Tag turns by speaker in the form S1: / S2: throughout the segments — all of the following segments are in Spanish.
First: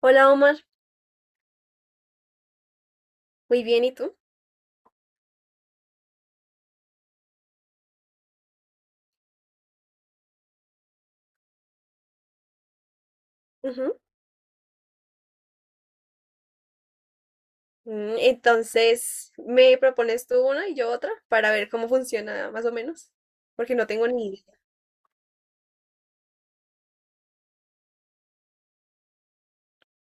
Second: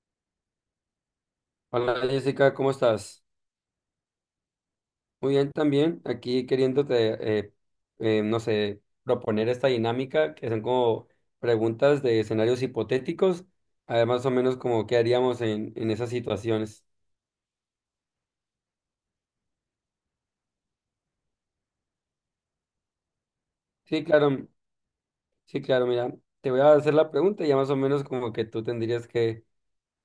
S1: Hola Omar,
S2: Hola Jessica, ¿cómo estás?
S1: muy bien, ¿y tú?
S2: Muy bien también, aquí queriéndote, no sé, proponer esta dinámica que son como preguntas de escenarios hipotéticos, a
S1: Ujú.
S2: ver, más o menos como qué haríamos en esas situaciones.
S1: Entonces, ¿me propones tú una y yo otra para ver cómo funciona más o menos? Porque no
S2: Sí,
S1: tengo ni
S2: claro,
S1: idea.
S2: sí, claro, mira, te voy a hacer la pregunta y ya más o menos como que tú tendrías que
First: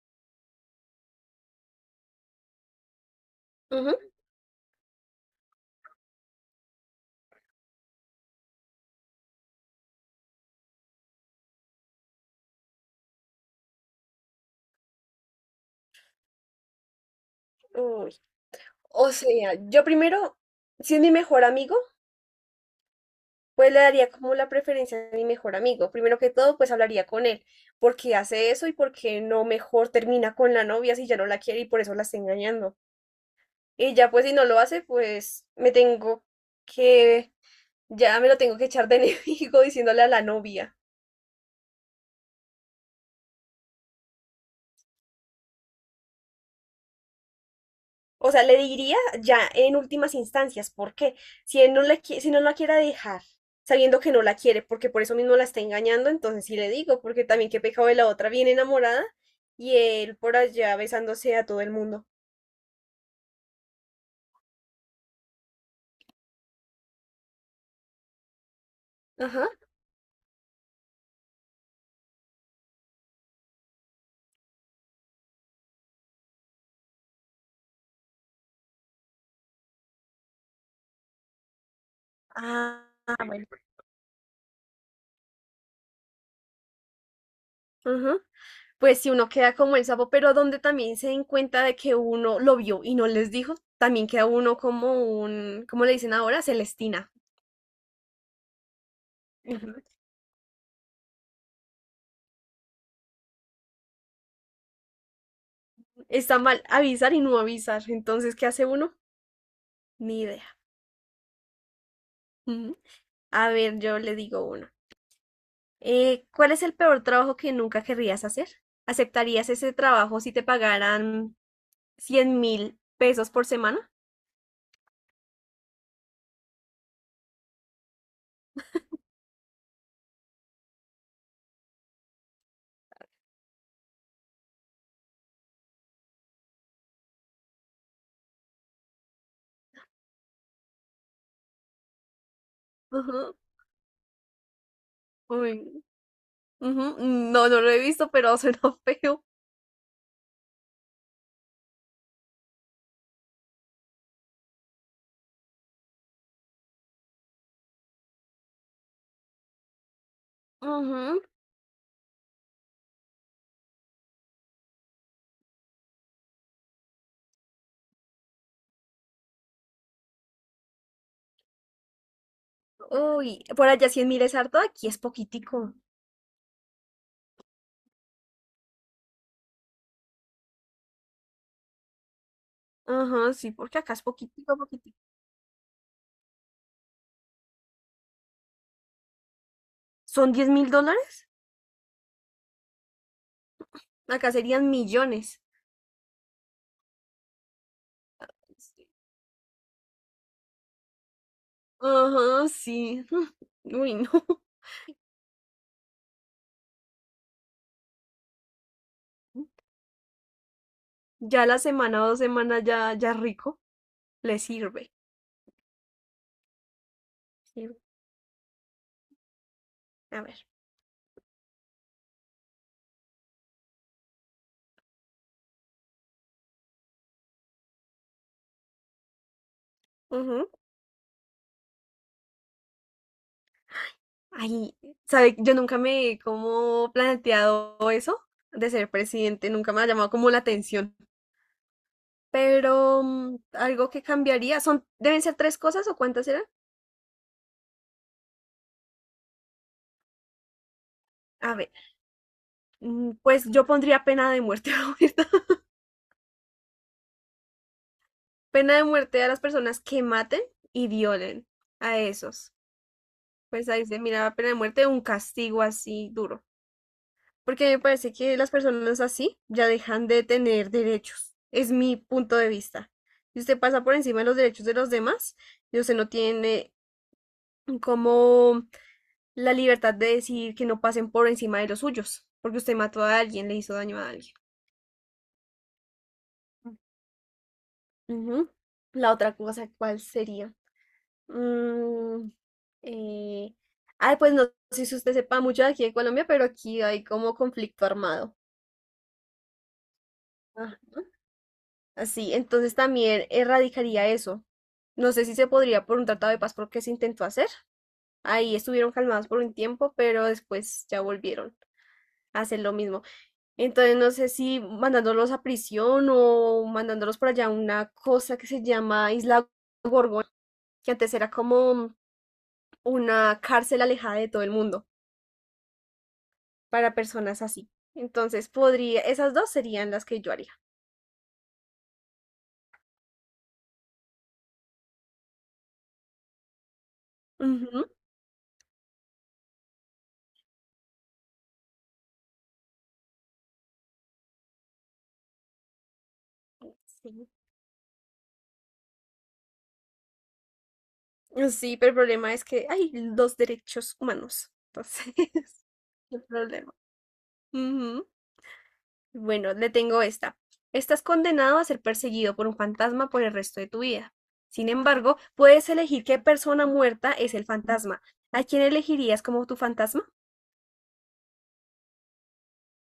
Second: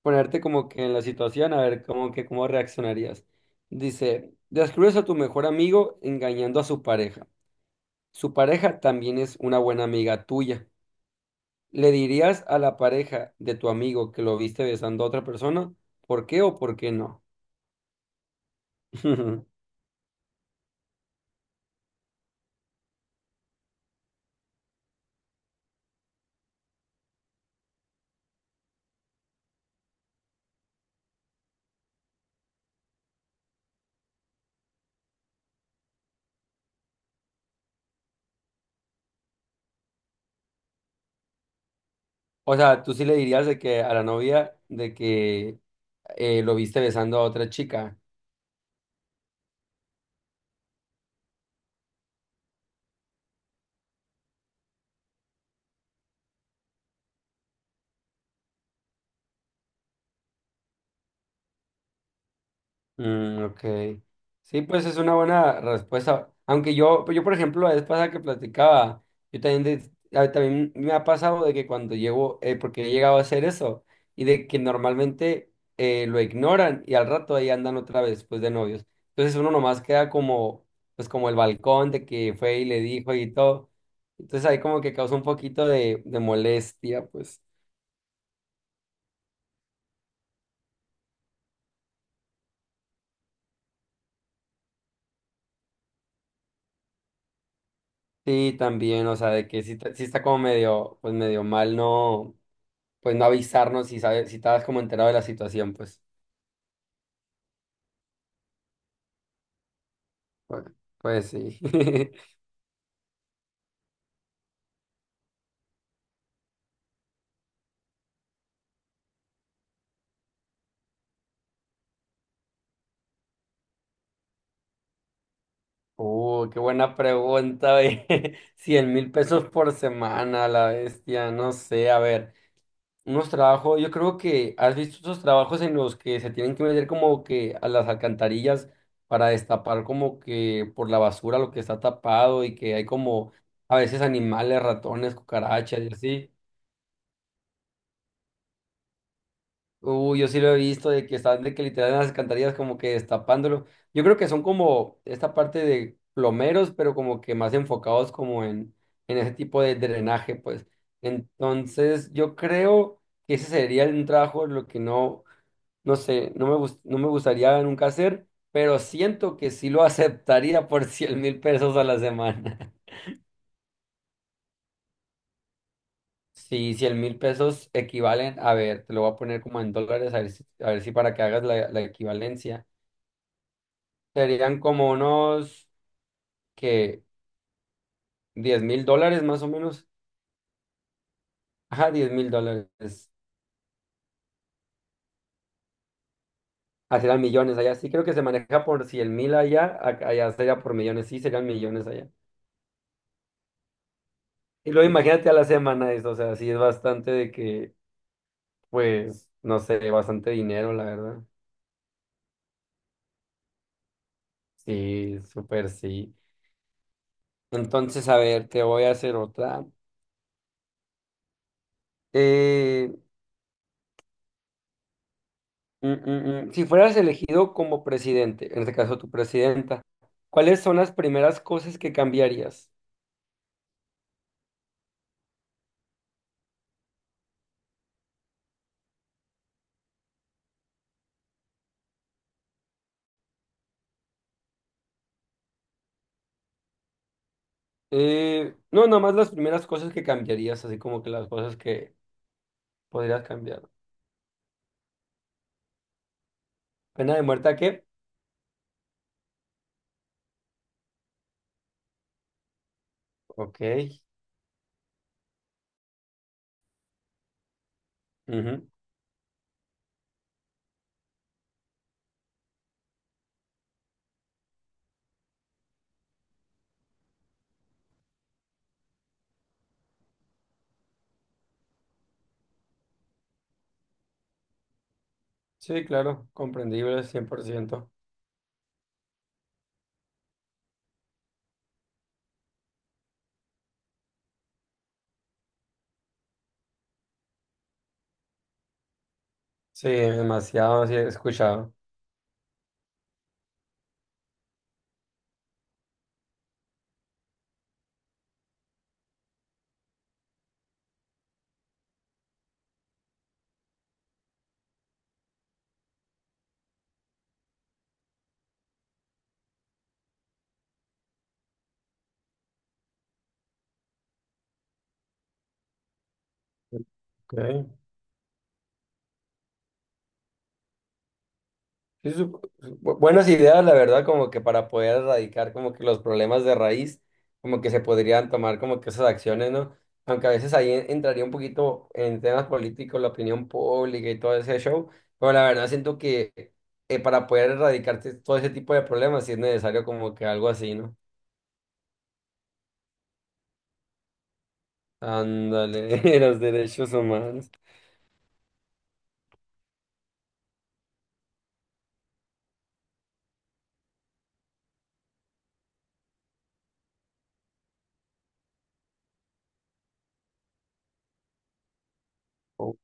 S2: ponerte como que en la situación, a ver cómo que cómo reaccionarías.
S1: Ujú.
S2: Dice, descubres a tu mejor amigo engañando a su pareja. Su pareja también es una buena amiga tuya. ¿Le dirías a la pareja de tu amigo que lo viste besando a otra persona? ¿Por qué o por qué no?
S1: Uy. O sea, yo primero, si es mi mejor amigo, pues le daría como la preferencia a mi mejor amigo. Primero que todo, pues hablaría con él. ¿Por qué hace eso y por qué no mejor termina con la novia si ya no la quiere y por eso la está engañando? Y ya pues si no lo hace, pues me tengo que, ya me lo tengo que echar de enemigo diciéndole a la novia.
S2: O sea, tú sí le dirías de que a la novia de que lo viste besando a otra chica.
S1: O sea, le diría ya en últimas instancias, ¿por qué? Si no la quiera dejar, sabiendo que no la quiere, porque por eso mismo la está engañando, entonces sí le digo, porque también qué pecado de la otra, bien enamorada, y él por allá besándose a todo el mundo.
S2: Mm, ok. Sí, pues es una buena respuesta. Aunque yo por ejemplo, la vez pasada que platicaba, yo
S1: Ajá.
S2: también, también me ha pasado de que cuando llego, porque he llegado a hacer eso, y de que normalmente lo ignoran y al rato ahí andan otra vez, pues de novios. Entonces uno nomás queda como, pues como el balcón de que fue y le
S1: Ah,
S2: dijo y
S1: bueno.
S2: todo. Entonces ahí como que causa un poquito de molestia, pues.
S1: Ajá. Pues si uno queda como el sapo, pero donde también se den cuenta de que uno lo vio y no les dijo, también queda uno como un, ¿cómo le dicen ahora? Celestina.
S2: Sí, también, o sea, de que
S1: Ujú.
S2: sí, sí está como medio, pues medio mal, no. Pues no avisarnos si sabes, si estabas como enterado de la situación, pues.
S1: Está mal avisar y no avisar. Entonces, ¿qué hace uno? Ni idea.
S2: Pues, pues sí.
S1: Ujú. A ver, yo le digo uno. ¿Cuál es el peor trabajo que nunca querrías hacer? ¿Aceptarías ese trabajo si te pagaran 100.000 pesos por semana?
S2: Qué buena pregunta, ve. 100 mil pesos por semana, la bestia, no sé, a ver. Unos trabajos, yo creo que has visto esos trabajos en los que se tienen que meter como que a las alcantarillas para destapar como que por la basura lo que está tapado y que hay como
S1: Ujú,
S2: a veces animales, ratones,
S1: uy,
S2: cucarachas y así.
S1: ujú, no, no lo he visto, pero suena feo.
S2: Uy, yo sí lo he visto de que están de que literal en las alcantarillas como que destapándolo. Yo creo que son como esta parte de plomeros, pero como que más enfocados como en ese tipo de drenaje, pues.
S1: Ujú,
S2: Entonces, yo creo que ese sería un trabajo lo que no, no sé, no me gustaría nunca hacer, pero siento que sí lo aceptaría por 100.000 pesos a la semana.
S1: uy, por allá 100.000 es harto, aquí es poquitico.
S2: Sí, 100 mil pesos equivalen, a ver, te lo voy a poner como en dólares, a ver si para que hagas la equivalencia.
S1: Ajá, sí, porque acá es poquitico,
S2: Serían como
S1: poquitico.
S2: unos que 10.000 dólares más o menos.
S1: ¿Son 10.000 dólares?
S2: Ajá, 10.000 dólares.
S1: Acá serían millones.
S2: Así eran millones allá. Sí, creo que se maneja por
S1: Sí.
S2: 100 mil allá. Allá sería por millones. Sí, serían millones allá.
S1: Ajá, sí. Uy, no.
S2: Y luego imagínate a la semana eso. O sea, sí es bastante de que, pues, no sé, bastante dinero, la verdad.
S1: Ya la semana o 2 semanas ya, ya rico, le sirve.
S2: Sí, súper sí.
S1: Sirve.
S2: Entonces, a ver, te voy a hacer otra.
S1: A ver.
S2: Eh, mm. Si fueras elegido como presidente, en este caso tu presidenta,
S1: Ujú.
S2: ¿cuáles son las primeras cosas que cambiarías?
S1: Ay, ¿sabe? Yo nunca me he como planteado eso de ser presidente, nunca me ha llamado como la atención. Pero algo que cambiaría, son, deben ser tres cosas o cuántas eran.
S2: No, nada más las primeras cosas que cambiarías, así como que las
S1: A
S2: cosas
S1: ver,
S2: que podrías
S1: pues
S2: cambiar.
S1: yo pondría pena de muerte, la verdad.
S2: ¿Pena de muerte a qué?
S1: Pena de muerte a las personas que maten y violen a esos.
S2: Ok.
S1: Pues ahí se mira pena de muerte, un castigo así duro, porque me parece que las
S2: Ujú.
S1: personas así ya dejan de tener derechos. Es mi punto de vista. Si usted pasa por encima de los derechos de los demás, y usted no tiene como la libertad de decir que no pasen por encima de los suyos, porque usted mató a alguien, le hizo daño a alguien.
S2: Sí, claro, comprendible, 100%.
S1: Ujú. La otra cosa, ¿cuál sería? Mm, eh, ay, pues no sé si usted sepa mucho de aquí de Colombia, pero aquí hay como conflicto armado.
S2: Sí, demasiado, sí, he escuchado.
S1: Así, entonces también erradicaría eso. No sé si se podría por un tratado de paz porque se intentó hacer. Ahí estuvieron calmados por un tiempo, pero después ya volvieron a hacer lo mismo. Entonces no sé si mandándolos a prisión o mandándolos por allá a una cosa que se llama Isla Gorgona, que antes era como una cárcel alejada de todo el mundo para
S2: Ok.
S1: personas así. Entonces podría, esas dos serían las que yo haría.
S2: Sí, buenas ideas, la verdad, como que para poder erradicar como que los problemas de raíz, como que se
S1: Ujú.
S2: podrían tomar como que esas acciones, ¿no? Aunque a veces ahí entraría un poquito en temas políticos, la opinión pública y todo ese show, pero la verdad siento que para
S1: Sí.
S2: poder erradicar todo ese tipo de problemas sí es necesario como que algo así, ¿no?
S1: Sí, pero el problema es que hay los derechos humanos. Entonces,
S2: Ándale,
S1: el
S2: los
S1: problema.
S2: derechos humanos.
S1: Ujú. Bueno, le tengo esta. Estás condenado a ser perseguido por un fantasma por el resto de tu vida. Sin embargo, puedes elegir qué persona muerta es el fantasma. ¿A quién elegirías como tu fantasma?
S2: Ok,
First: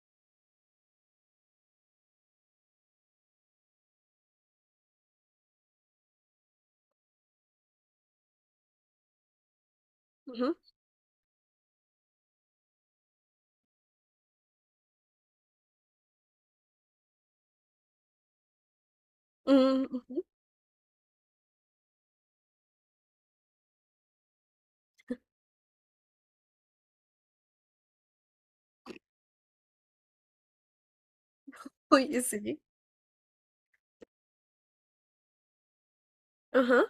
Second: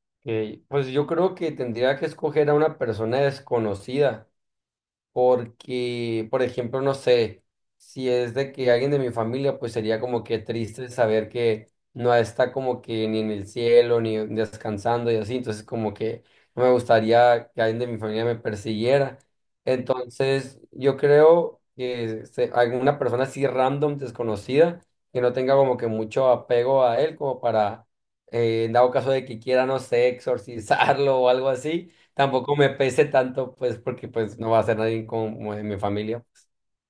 S2: pues yo creo que tendría que escoger a una persona desconocida. Porque, por ejemplo, no sé, si es de que alguien de mi familia, pues sería como que
S1: Ujú.
S2: triste saber que no está como que ni en el cielo, ni descansando y así. Entonces, como que no me gustaría que alguien de mi familia me persiguiera.
S1: Mm, ujú.
S2: Entonces, yo creo que alguna persona así random, desconocida, que no tenga como que mucho apego a él, como para, en dado caso de que quiera, no sé, exorcizarlo o algo así.
S1: Uy,
S2: Tampoco
S1: sí.
S2: me pese tanto, pues, porque pues no va a ser nadie como de mi familia.
S1: Ajá.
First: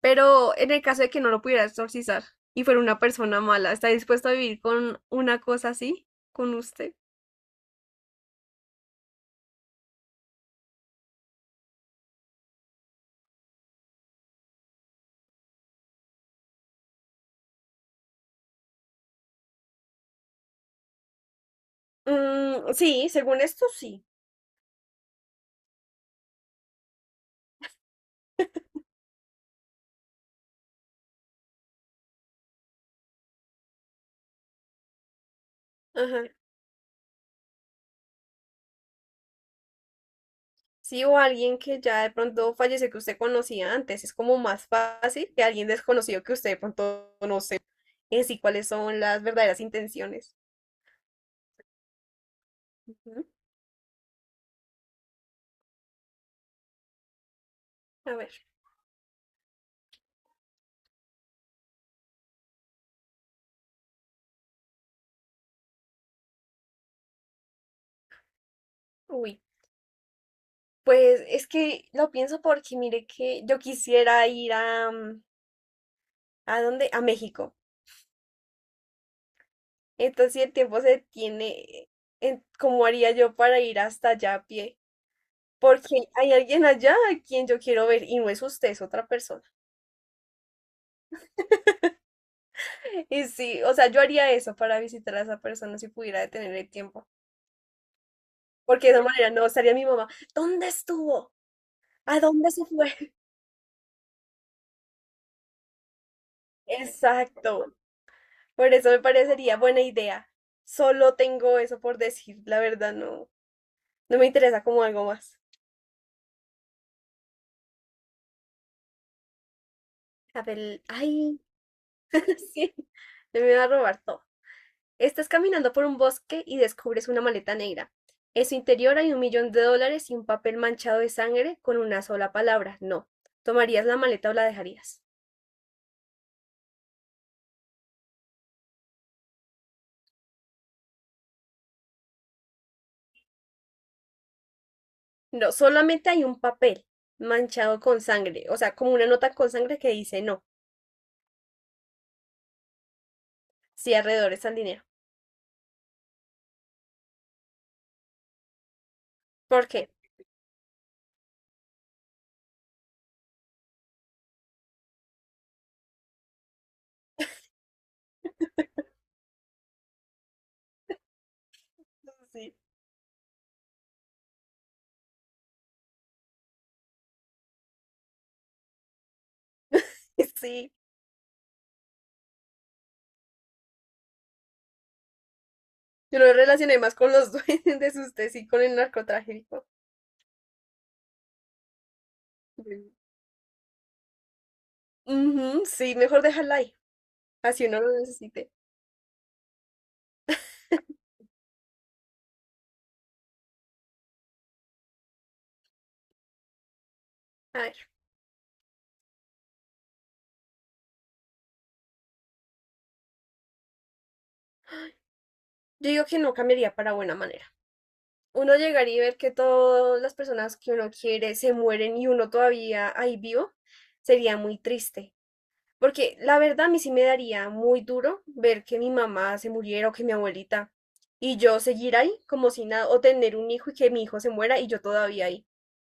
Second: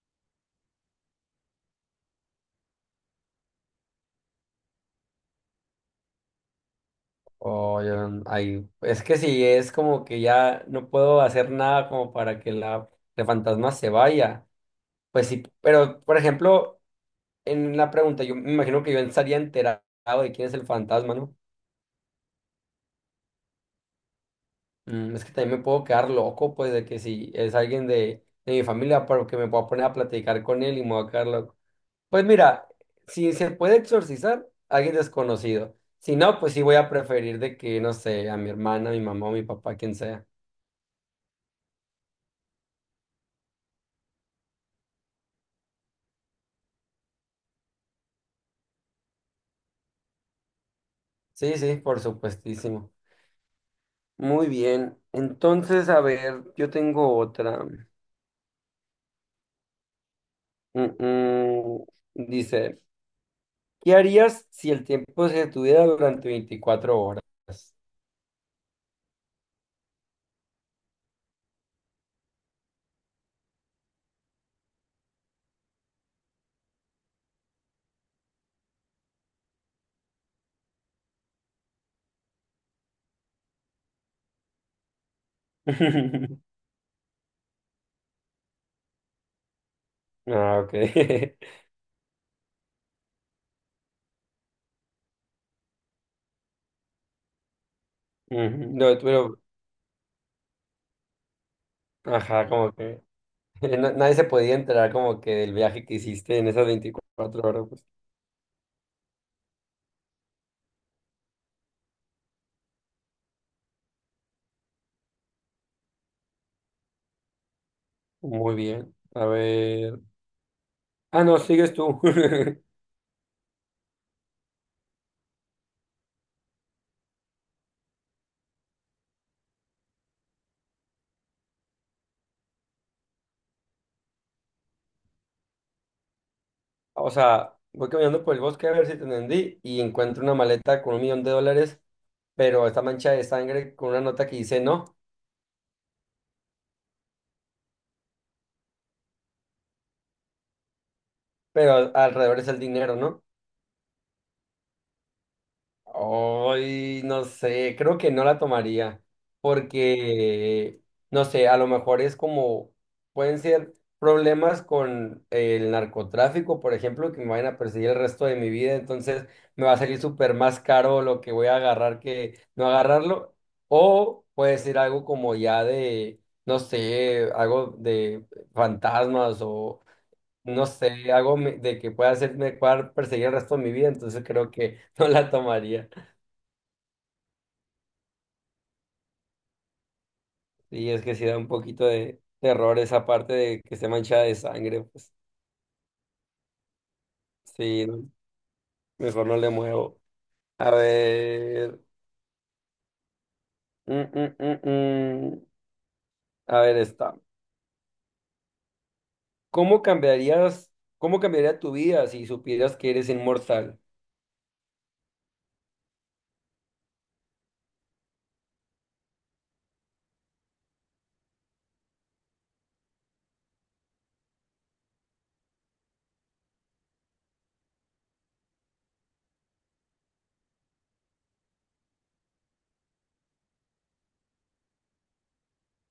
S1: Pero en el caso de que no lo pudieras exorcizar y fuera una persona mala, ¿está dispuesto a vivir con una cosa así? ¿Con usted?
S2: O yo, ahí. Es que si es como que ya no puedo hacer nada como para que la, el fantasma se vaya. Pues sí, pero por ejemplo, en la pregunta, yo me imagino que yo estaría enterado de quién es el fantasma, ¿no?
S1: Mm, sí, según esto sí.
S2: Mm, es que también me puedo quedar loco, pues, de que si es alguien de mi familia, pero que me pueda poner a platicar con él y me voy a quedar loco. Pues mira, si se puede exorcizar, alguien desconocido. Si
S1: Ajá.
S2: no, pues sí voy a preferir de que, no sé, a mi hermana, a mi mamá, o mi papá, quien sea.
S1: Sí, o alguien que ya de pronto fallece que usted conocía antes. Es como más fácil que alguien desconocido que usted de pronto no sé en sí cuáles son las verdaderas intenciones.
S2: Sí, sí, por supuestísimo.
S1: Ujú.
S2: Muy bien. Entonces, a ver, yo tengo otra.
S1: A ver,
S2: Mm, mm. Dice, ¿qué harías si el tiempo se detuviera durante 24 horas?
S1: uy. Pues es que lo pienso porque mire que yo quisiera ir a, ¿a dónde? A México. Entonces, si el tiempo se tiene, ¿cómo haría yo para ir hasta allá a pie? Porque hay alguien allá a quien yo quiero ver y no es usted, es otra persona.
S2: Ah, ok.
S1: Y sí, o sea, yo haría eso para visitar a esa persona si pudiera detener el tiempo,
S2: Ujú.
S1: porque de
S2: No,
S1: esa manera
S2: pero,
S1: no estaría mi mamá. ¿Dónde estuvo? ¿A
S2: ajá,
S1: dónde se
S2: como
S1: fue?
S2: que nadie se podía enterar como que del viaje que hiciste en esas 24 horas.
S1: Exacto. Por eso me parecería buena idea. Solo tengo eso por decir, la verdad no, no me interesa como algo más.
S2: Muy bien. A ver.
S1: A ver,
S2: Ah,
S1: ay,
S2: no, sigues tú.
S1: sí, me va a robar todo. Estás caminando por un bosque y descubres una maleta negra. En su interior hay 1.000.000 de dólares y un papel manchado de sangre con una sola palabra, no. ¿Tomarías la maleta o la dejarías?
S2: O sea, voy caminando por el bosque a ver si te entendí y encuentro una maleta con un millón de dólares, pero esta mancha de sangre con una nota que dice no,
S1: No, solamente hay un papel manchado con sangre, o sea, como una nota con sangre que dice no,
S2: pero alrededor es el dinero, ¿no?
S1: cierre alrededor al dinero.
S2: Hoy, no sé, creo que no la tomaría,
S1: ¿Por qué?
S2: porque, no sé, a lo mejor es como, pueden ser problemas con el narcotráfico, por ejemplo, que me vayan a perseguir el resto de mi vida, entonces me va a salir súper más caro lo que voy a agarrar que
S1: Sí,
S2: no agarrarlo, o puede ser algo como ya de, no sé, algo de fantasmas o... No
S1: sí.
S2: sé, algo de que pueda hacerme pueda perseguir el resto de mi vida, entonces creo que no la tomaría.
S1: Yo lo relacioné más con los duendes, usted sí, con el narcotráfico.
S2: Y es que sí da un poquito de terror
S1: Mm.
S2: esa parte de que esté manchada de sangre, pues
S1: Ujú, sí, mejor dejarla ahí, así uno
S2: sí,
S1: lo
S2: no,
S1: necesite.
S2: mejor no le muevo. A ver, mm, mm, mm, mm. A ver, está.
S1: A ver,
S2: ¿Cómo cambiarías, cómo cambiaría tu vida si supieras que eres inmortal?
S1: yo digo que no cambiaría para buena manera. Uno llegar y ver que todas las personas que uno quiere se mueren y uno todavía ahí vivo, sería muy triste. Porque la verdad a mí sí me daría muy duro ver que mi mamá se muriera o que mi abuelita y yo seguir ahí como si nada, o tener un hijo y que mi hijo se muera y yo todavía ahí.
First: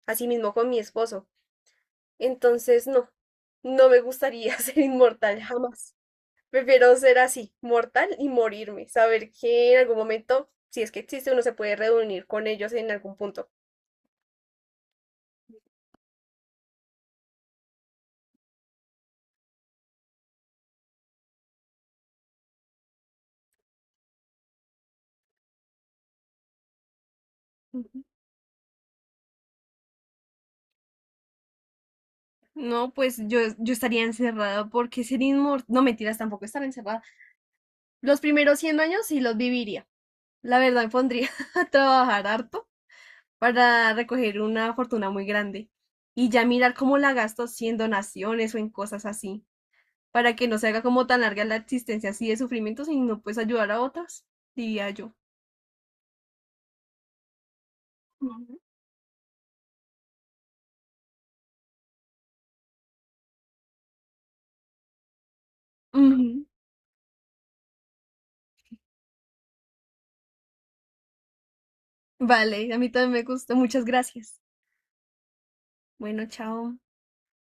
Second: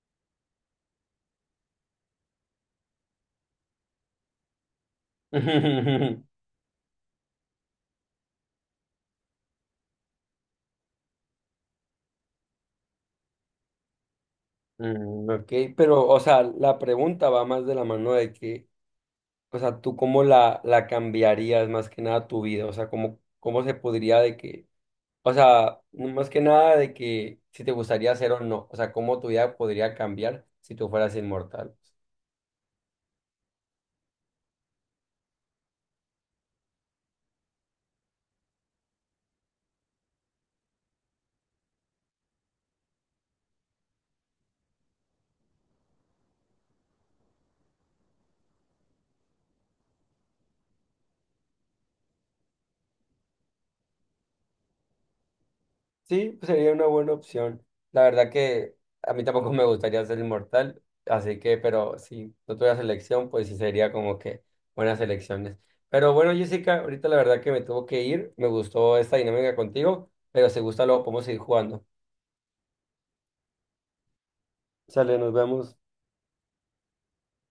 S1: Así mismo con mi esposo. Entonces, no, no me gustaría ser inmortal jamás. Prefiero ser así, mortal y morirme, saber que en algún momento, si es que existe, uno se puede reunir con ellos en algún punto.
S2: Mm, ok, pero, o sea, la pregunta va más de la mano de que, o sea, tú cómo la, la cambiarías más que nada tu vida, o sea, cómo, cómo se podría de que. O sea, más que nada de que si te gustaría ser o no, o sea, cómo tu vida podría cambiar si tú fueras inmortal.
S1: No, pues yo estaría encerrada porque ser inmortal, no mentiras, tampoco estar encerrada. Los primeros 100 años sí los viviría. La verdad me pondría a trabajar harto para recoger una fortuna muy grande y ya mirar cómo la gasto si en donaciones o en cosas así, para que no se haga como tan larga la existencia así de sufrimiento, sino pues ayudar a otras, diría yo.
S2: Sí, pues sería una buena opción. La verdad
S1: Ujú.
S2: que a mí tampoco me gustaría ser inmortal, así que, pero si no tuviera selección, pues sí sería como que buenas elecciones. Pero bueno,
S1: Ujú.
S2: Jessica, ahorita la verdad que me tuvo que ir, me gustó esta dinámica contigo, pero si gusta luego podemos seguir jugando.
S1: Vale, a mí también me gustó. Muchas gracias.
S2: Sale, nos vemos.
S1: Bueno, chao.